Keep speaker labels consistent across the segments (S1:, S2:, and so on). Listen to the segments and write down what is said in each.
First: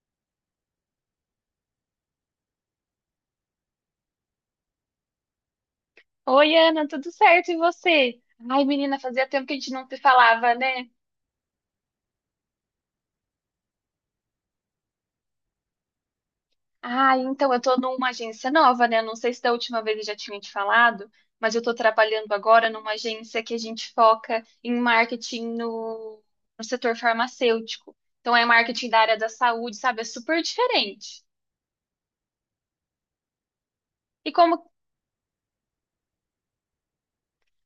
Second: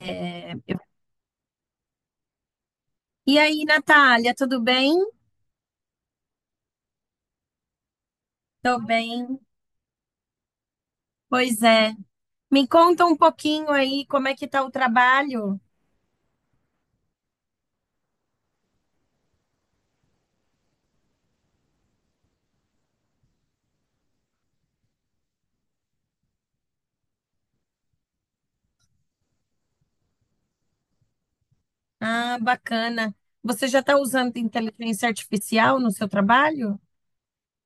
S1: É, eu- E aí, Natália, tudo bem?
S2: Oi, Ana, tudo certo? E você? Ai,
S1: Tô
S2: menina, fazia
S1: bem.
S2: tempo que a gente não se falava, né?
S1: Pois é. Me conta um pouquinho aí como é que tá o trabalho.
S2: Então eu tô numa agência nova, né? Não sei se da última vez eu já tinha te falado, mas eu tô trabalhando agora numa agência que a gente foca em marketing no, no setor farmacêutico. Então é marketing da área da saúde, sabe? É super diferente.
S1: Ah, bacana. Você já está
S2: E
S1: usando
S2: como
S1: inteligência artificial no seu trabalho?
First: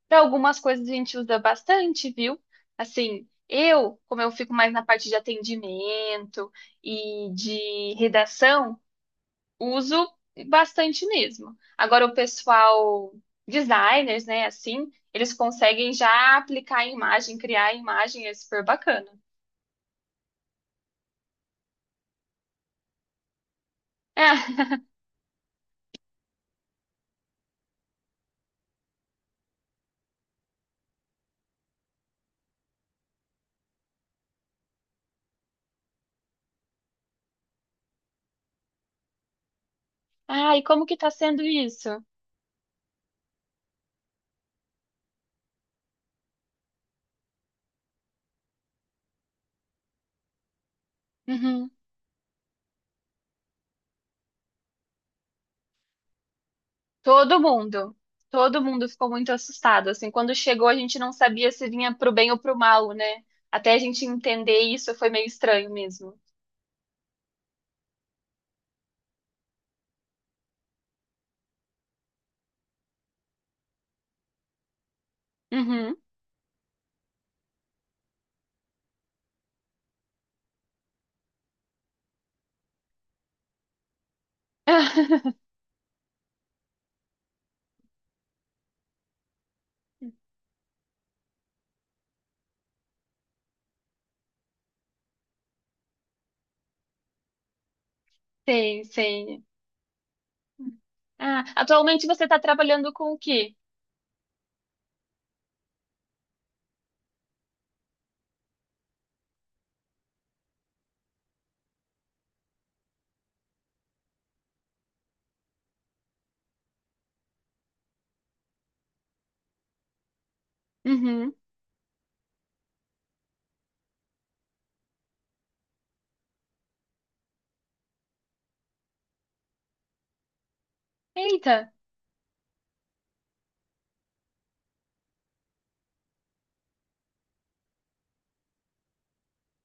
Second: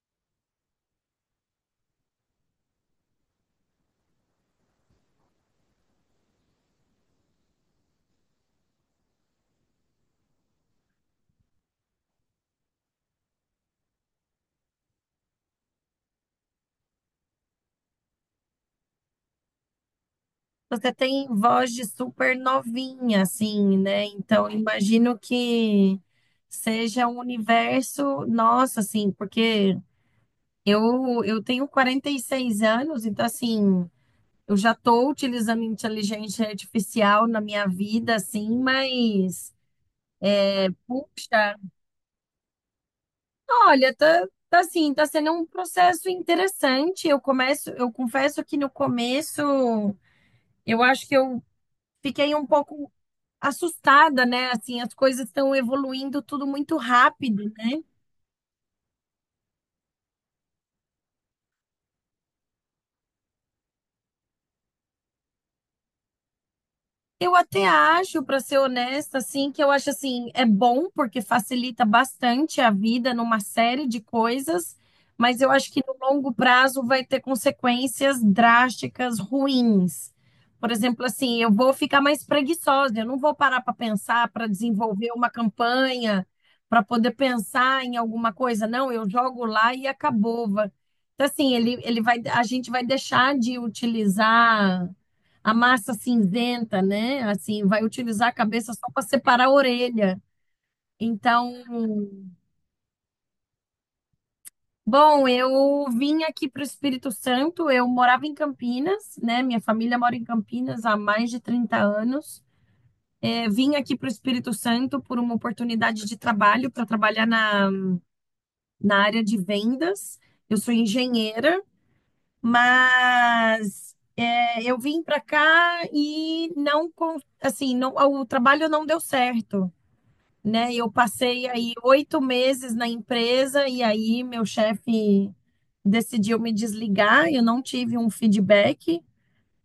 S2: para algumas coisas a gente usa bastante, viu? Assim, como eu fico mais na parte de atendimento e de redação. Uso bastante mesmo. Agora, o pessoal, designers, né, assim, eles conseguem já aplicar a imagem, criar a imagem, é super bacana.
S1: Você tem voz de super novinha, assim, né? Então,
S2: Ah,
S1: imagino que seja um universo, nossa, assim, porque eu tenho 46 anos, então, assim. Eu já estou utilizando inteligência artificial na minha vida, assim, mas,
S2: ai, como que tá sendo
S1: puxa,
S2: isso?
S1: olha, tá assim, tá sendo um processo interessante. Eu confesso que no começo eu acho que eu
S2: Uhum.
S1: fiquei um pouco assustada, né? Assim, as coisas estão evoluindo tudo muito
S2: Todo
S1: rápido, né?
S2: mundo, todo mundo ficou muito assustado, assim, quando chegou a gente não sabia se vinha pro bem ou pro mal, né? Até a gente entender isso foi meio estranho mesmo.
S1: Eu até acho, para ser honesta, assim, que eu acho assim, é bom porque facilita bastante a vida numa série de coisas, mas eu acho que no
S2: Uhum.
S1: longo prazo vai ter consequências drásticas ruins. Por exemplo, assim, eu vou ficar mais preguiçosa, eu não vou parar para pensar, para desenvolver uma campanha, para poder pensar em alguma coisa. Não, eu jogo lá e acabou. Então, assim, a gente vai deixar de utilizar a massa cinzenta, né? Assim, vai utilizar a cabeça
S2: Sim,
S1: só para
S2: sim.
S1: separar a orelha.
S2: Ah,
S1: Então,
S2: atualmente você está trabalhando com o quê?
S1: bom, eu vim aqui para o Espírito Santo, eu morava em Campinas, né? Minha família mora em Campinas há mais de 30 anos. É, vim aqui para o Espírito Santo por uma oportunidade de trabalho, para trabalhar na área de vendas. Eu sou
S2: Uhum.
S1: engenheira, mas é, eu vim para cá e não, assim, não, o trabalho não deu certo, né? Eu passei
S2: Eita.
S1: aí 8 meses na empresa e aí meu chefe decidiu me desligar. Eu não tive um feedback.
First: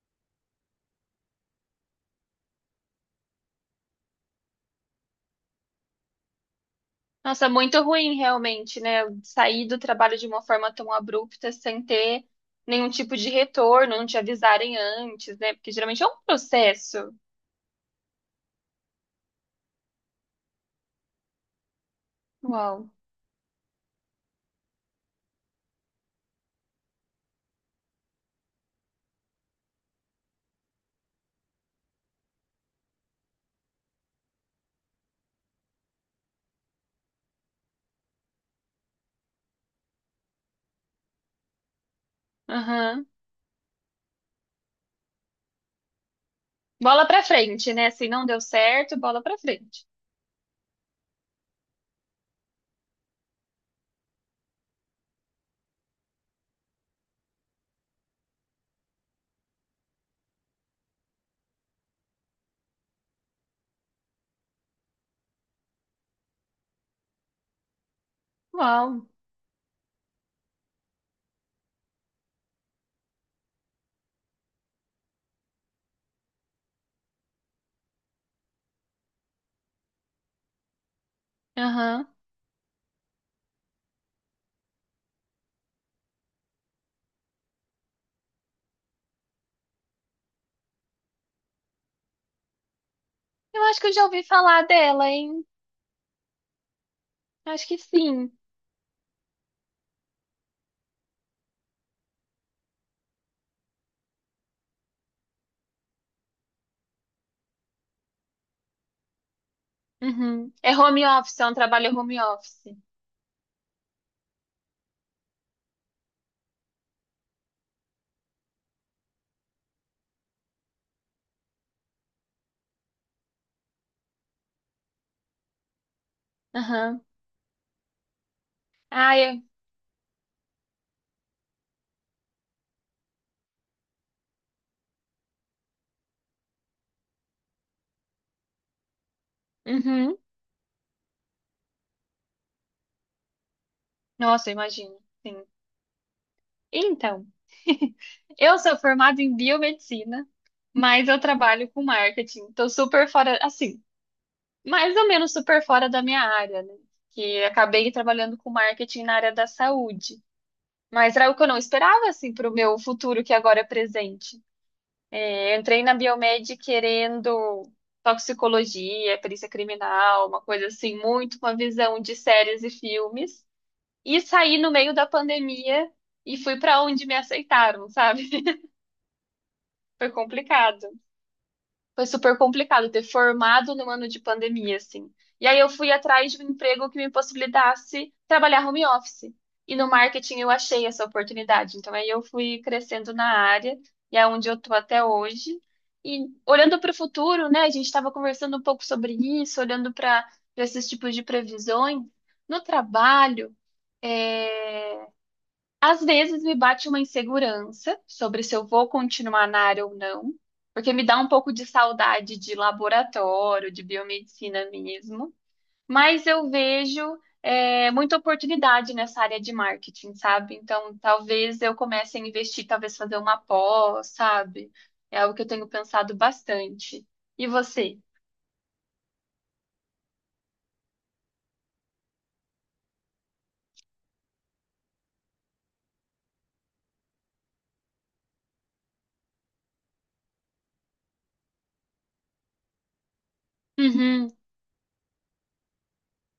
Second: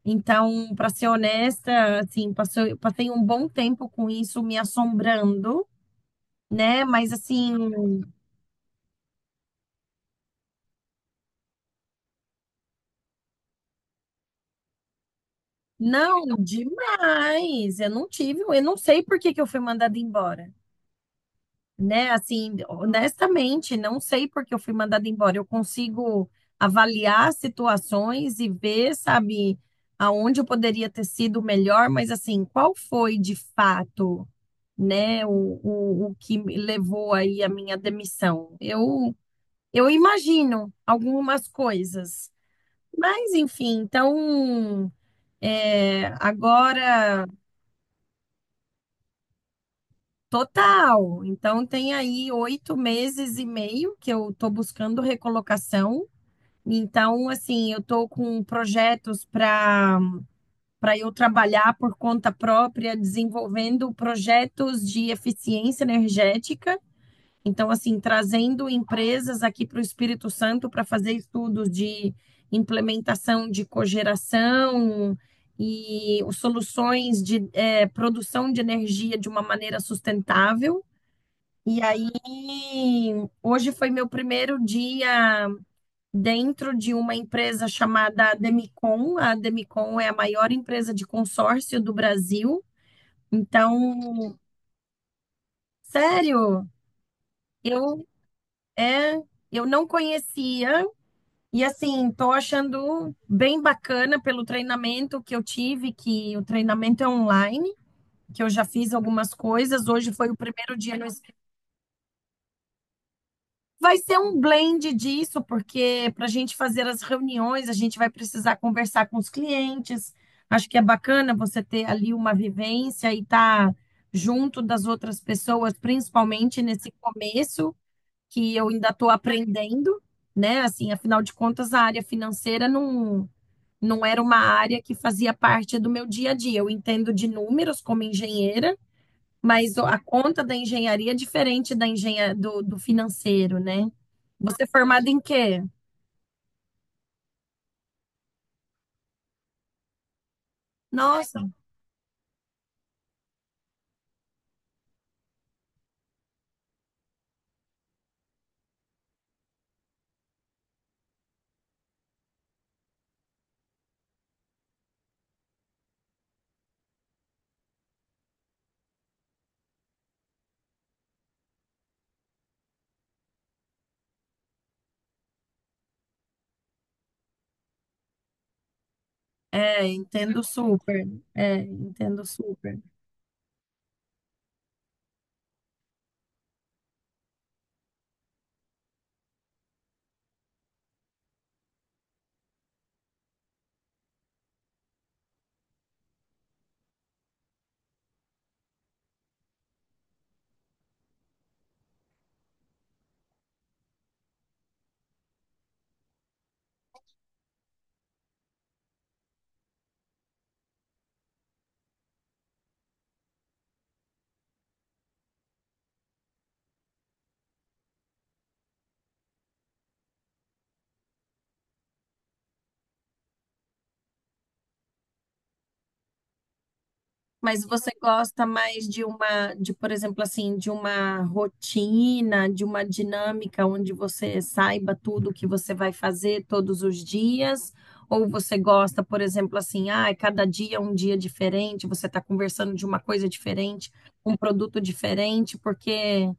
S1: Então, para ser honesta, assim, eu passei um bom tempo com isso me assombrando, né? Mas
S2: Nossa,
S1: assim,
S2: muito ruim realmente, né? Eu sair do trabalho de uma forma tão abrupta, sem ter nenhum tipo de retorno, não te avisarem antes, né? Porque geralmente é um
S1: não,
S2: processo.
S1: demais. Eu não sei por que que eu fui mandada embora, né? Assim,
S2: Uau.
S1: honestamente, não sei porque eu fui mandada embora. Eu consigo avaliar situações e ver, sabe, aonde eu poderia ter sido melhor, mas assim, qual foi de fato, né, o que me levou aí a minha demissão? Eu imagino algumas coisas,
S2: Aham.
S1: mas enfim, então. É,
S2: Bola pra
S1: agora
S2: frente, né? Se não deu certo, bola pra frente.
S1: Total. Então, tem aí 8 meses e meio que eu estou buscando recolocação. Então, assim, eu estou com projetos para eu trabalhar por conta própria, desenvolvendo projetos de eficiência energética. Então, assim, trazendo
S2: Uau.
S1: empresas aqui para o Espírito Santo para fazer estudos de implementação de cogeração e soluções de produção de energia de uma maneira sustentável. E
S2: Aham.
S1: aí, hoje foi meu primeiro dia dentro de uma empresa chamada Demicon. A Demicon é a maior empresa de consórcio do Brasil.
S2: Eu acho que eu já ouvi
S1: Então,
S2: falar dela, hein?
S1: sério,
S2: Acho que
S1: eu
S2: sim.
S1: é, eu não conhecia e assim, tô achando bem bacana pelo treinamento que eu tive, que o treinamento é online, que eu já fiz algumas coisas. Hoje foi o
S2: Uhum. É
S1: primeiro dia no
S2: home office, é um trabalho home office.
S1: Vai ser um blend disso, porque para a gente fazer as reuniões, a gente vai precisar conversar com os clientes. Acho que é bacana você ter ali uma vivência e estar junto das outras pessoas, principalmente nesse
S2: Aham.
S1: começo, que eu ainda estou
S2: Ah, é.
S1: aprendendo, né? Assim, afinal de contas, a área financeira não era uma área que fazia parte do meu dia a dia. Eu entendo de números como engenheira, mas a
S2: Uhum.
S1: conta da engenharia é diferente da engenha do financeiro, né?
S2: Nossa, eu
S1: Você é
S2: imagino.
S1: formado em
S2: Sim.
S1: quê?
S2: Então, eu sou formada em biomedicina, mas eu
S1: Nossa,
S2: trabalho com marketing. Estou super fora, assim, mais ou menos super fora da minha área, né? Que acabei trabalhando com marketing na área da saúde. Mas era o que eu não esperava, assim, para o meu futuro, que agora é presente. Eu entrei na Biomed querendo toxicologia, perícia criminal, uma coisa assim, muito com a visão de séries e filmes. E saí no meio da pandemia e fui para onde me aceitaram, sabe?
S1: é,
S2: Foi
S1: entendo
S2: complicado.
S1: super. É,
S2: Foi
S1: entendo
S2: super
S1: super.
S2: complicado ter formado num ano de pandemia, assim. E aí eu fui atrás de um emprego que me possibilitasse trabalhar home office. E no marketing eu achei essa oportunidade. Então aí eu fui crescendo na área e é onde eu tô até hoje. E olhando para o futuro, né? A gente estava conversando um pouco sobre isso, olhando para esses tipos de previsões. No trabalho, é, às vezes me bate uma insegurança sobre se eu vou continuar na área ou não, porque me dá um pouco de saudade de laboratório, de biomedicina mesmo. Mas eu vejo muita oportunidade nessa área de marketing, sabe? Então, talvez eu comece a investir, talvez fazer uma pós, sabe? É algo que eu tenho pensado bastante. E
S1: Mas você
S2: você?
S1: gosta mais por exemplo, assim, de uma rotina, de uma dinâmica onde você saiba tudo o que você vai fazer todos os dias? Ou você gosta, por exemplo, assim, ah, é cada dia é um dia diferente, você está conversando de uma coisa diferente,
S2: Uhum,
S1: um produto diferente, porque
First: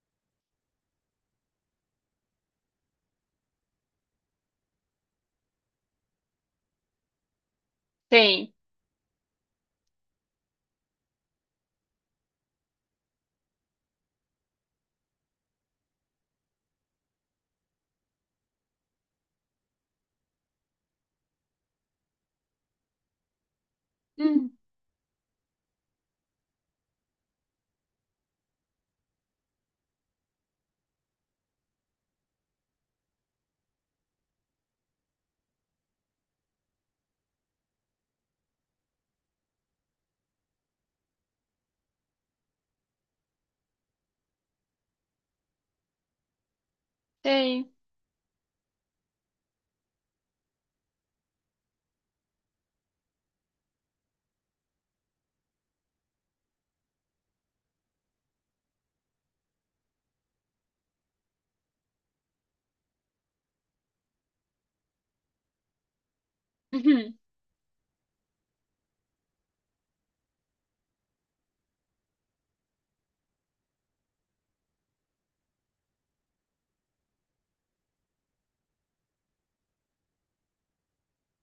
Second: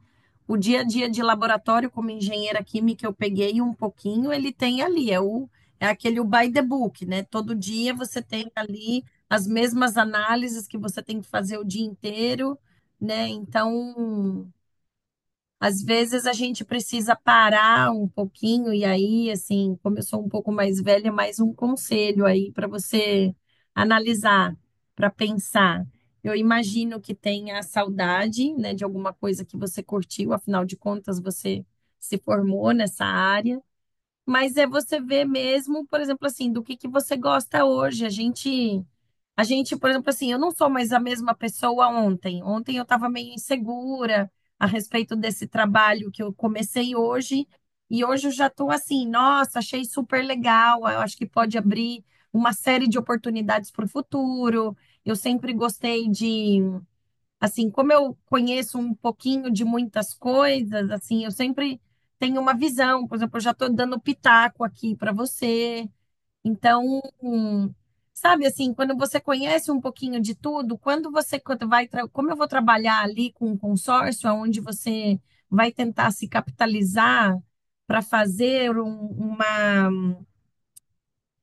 S1: o dia a dia de laboratório como engenheira química eu peguei um pouquinho, ele tem ali, é o é aquele o by the book, né? Todo dia você tem
S2: tem.
S1: ali as mesmas análises que você tem que fazer o dia inteiro, né? Então, às vezes a gente precisa parar um pouquinho, e aí, assim, como eu sou um pouco mais velha, é mais um conselho aí para você
S2: Hum,
S1: analisar, para pensar. Eu imagino que tenha a saudade, né, de alguma coisa que você curtiu, afinal de contas, você se formou nessa área. Mas é você ver mesmo, por exemplo, assim, do que você gosta hoje. A gente, por exemplo, assim, eu não sou mais a mesma pessoa ontem. Ontem eu estava meio insegura a respeito desse trabalho que eu comecei hoje.
S2: tem.
S1: E hoje eu já estou assim, nossa, achei super legal. Eu acho que pode abrir uma série de oportunidades para o futuro. Eu sempre gostei de Assim, como eu conheço um pouquinho de muitas coisas, assim, eu sempre tenho uma visão. Por exemplo, eu já estou dando pitaco aqui para você. Então,
S2: Uhum,
S1: sabe assim, quando você conhece um pouquinho de tudo, quando você quando vai, tra- como eu vou trabalhar ali com um consórcio, onde você vai tentar se capitalizar para fazer um- uma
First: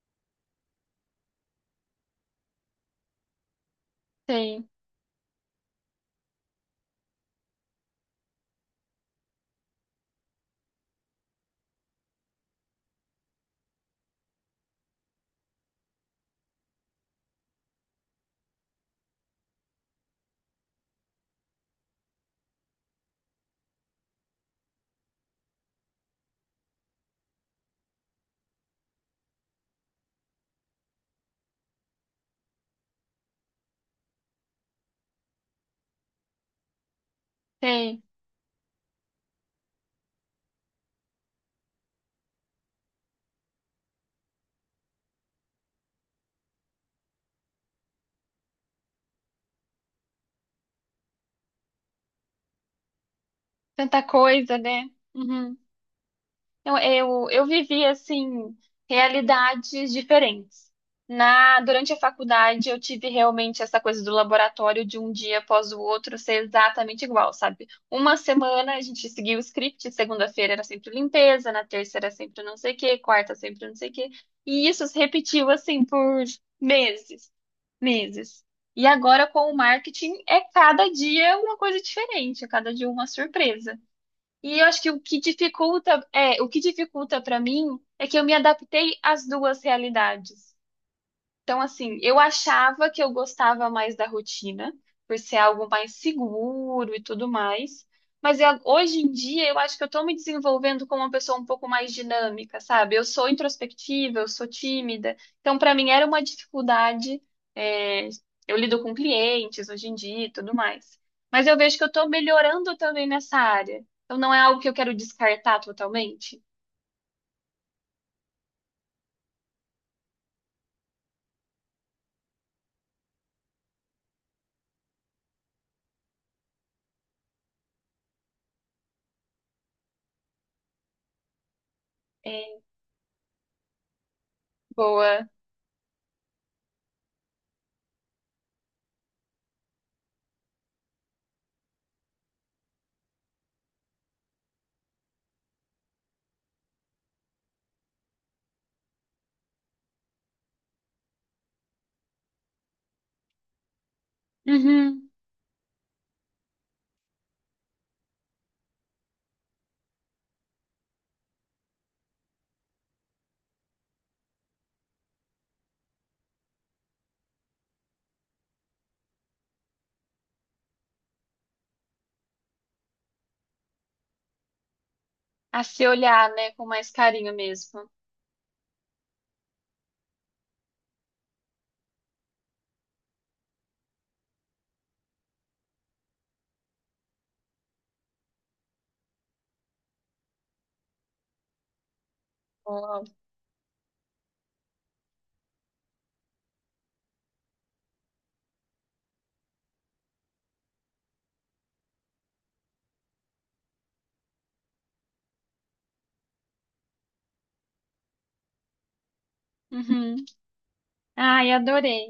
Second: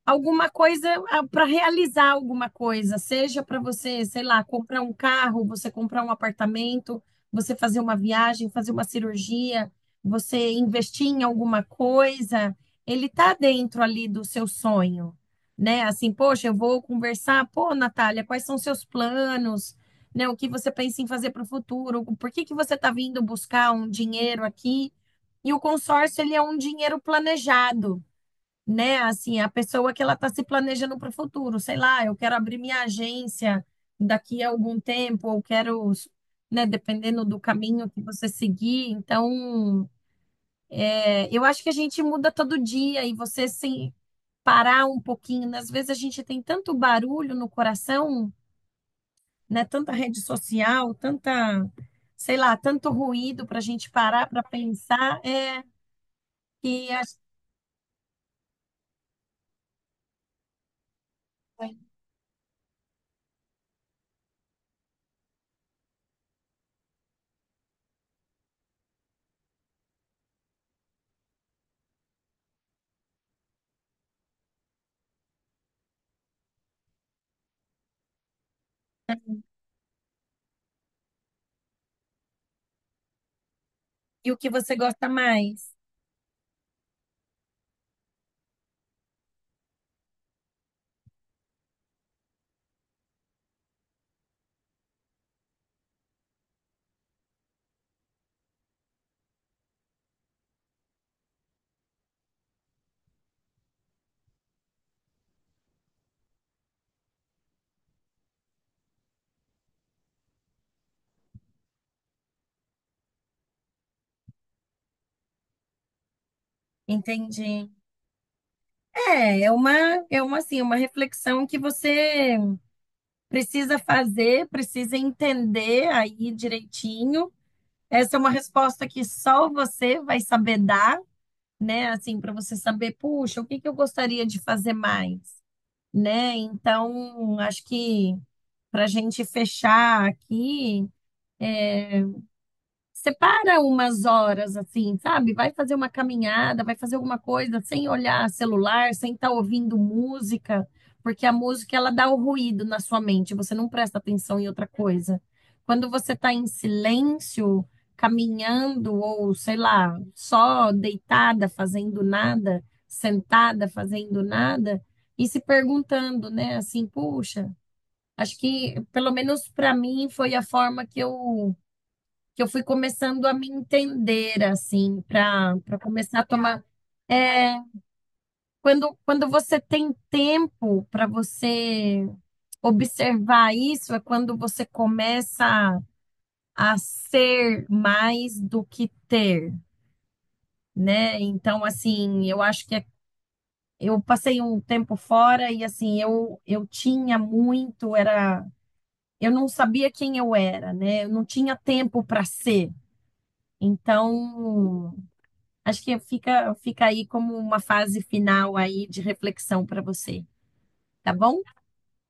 S1: alguma coisa para realizar alguma coisa, seja para você, sei lá,
S2: tem.
S1: comprar um carro, você comprar um apartamento, você fazer uma viagem, fazer uma cirurgia, você investir em alguma coisa, ele tá dentro ali do seu sonho, né? Assim, poxa, eu vou conversar, pô, Natália, quais são seus planos? Né, o que você pensa em fazer para o futuro? Por que que você tá vindo buscar um dinheiro aqui? E o consórcio, ele é um dinheiro planejado, né? Assim, a pessoa que ela está se planejando para o futuro, sei lá, eu quero abrir minha agência daqui a algum tempo, ou quero, né, dependendo do caminho que
S2: Tem.
S1: você seguir. Então, é, eu acho que a gente muda todo dia e você se parar um pouquinho, né. Às vezes a gente tem tanto barulho no coração, né? Tanta rede social, tanta, sei lá, tanto ruído para a gente
S2: Tanta
S1: parar para
S2: coisa, né?
S1: pensar,
S2: Uhum. Eu,
S1: que acho-
S2: eu, eu vivi, assim, realidades diferentes. Durante a faculdade, eu tive realmente essa coisa do laboratório de um dia após o outro ser exatamente igual, sabe? Uma semana a gente seguia o script, segunda-feira era sempre limpeza, na terça era sempre não sei o quê, quarta sempre não sei o quê. E isso se repetiu, assim, por meses, meses. E agora, com o marketing, é cada dia uma coisa diferente, é cada dia uma surpresa.
S1: e o que
S2: E eu
S1: você
S2: acho que
S1: gosta mais,
S2: o que dificulta para mim é que eu me adaptei às duas realidades. Então, assim, eu achava que eu gostava mais da rotina, por ser algo mais seguro e tudo mais. Hoje em dia eu acho que eu tô me desenvolvendo como uma pessoa um pouco mais dinâmica, sabe? Eu sou introspectiva, eu sou tímida. Então, para mim era uma dificuldade. é, eu lido com clientes hoje em dia e tudo mais. Mas eu vejo que eu tô melhorando também nessa área. Então, não é algo que eu quero descartar totalmente.
S1: entende? É, assim, uma reflexão que você precisa fazer, precisa entender aí direitinho. Essa é uma resposta que só você vai saber dar, né? Assim, para você
S2: É,
S1: saber, puxa, o que que eu gostaria de fazer mais,
S2: boa.
S1: né? Então, acho que para a gente fechar aqui, separa umas horas assim, sabe? Vai fazer uma caminhada, vai fazer alguma coisa sem olhar celular, sem estar ouvindo música, porque a música ela dá o ruído na sua mente, você não presta atenção em outra
S2: Uhum.
S1: coisa. Quando você está em silêncio, caminhando ou sei lá, só deitada, fazendo nada, sentada, fazendo nada e se perguntando, né, assim, puxa, acho que pelo menos para mim foi a forma que eu fui começando a me entender, assim, para
S2: A
S1: para
S2: se
S1: começar a
S2: olhar, né,
S1: tomar.
S2: com mais carinho
S1: É,
S2: mesmo.
S1: quando você tem tempo para você observar isso, é quando você começa a ser mais do que ter, né? Então, assim, eu acho que
S2: Uau.
S1: eu passei um tempo fora e, assim, eu tinha muito, era. Eu não sabia quem eu era, né? Eu não tinha tempo para ser. Então, acho que fica aí como uma fase final aí de reflexão para você,
S2: Uhum.
S1: tá bom?
S2: Ai, adorei.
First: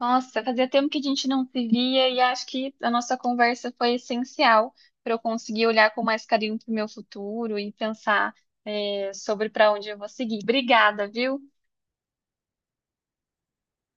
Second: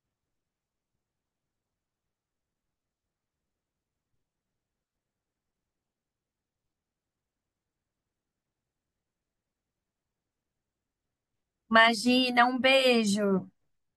S2: Nossa, fazia tempo que a gente não se via e acho que a nossa conversa foi essencial para eu conseguir olhar com mais carinho para o meu futuro e pensar sobre para onde eu vou seguir. Obrigada, viu?
S1: Imagina, um beijo.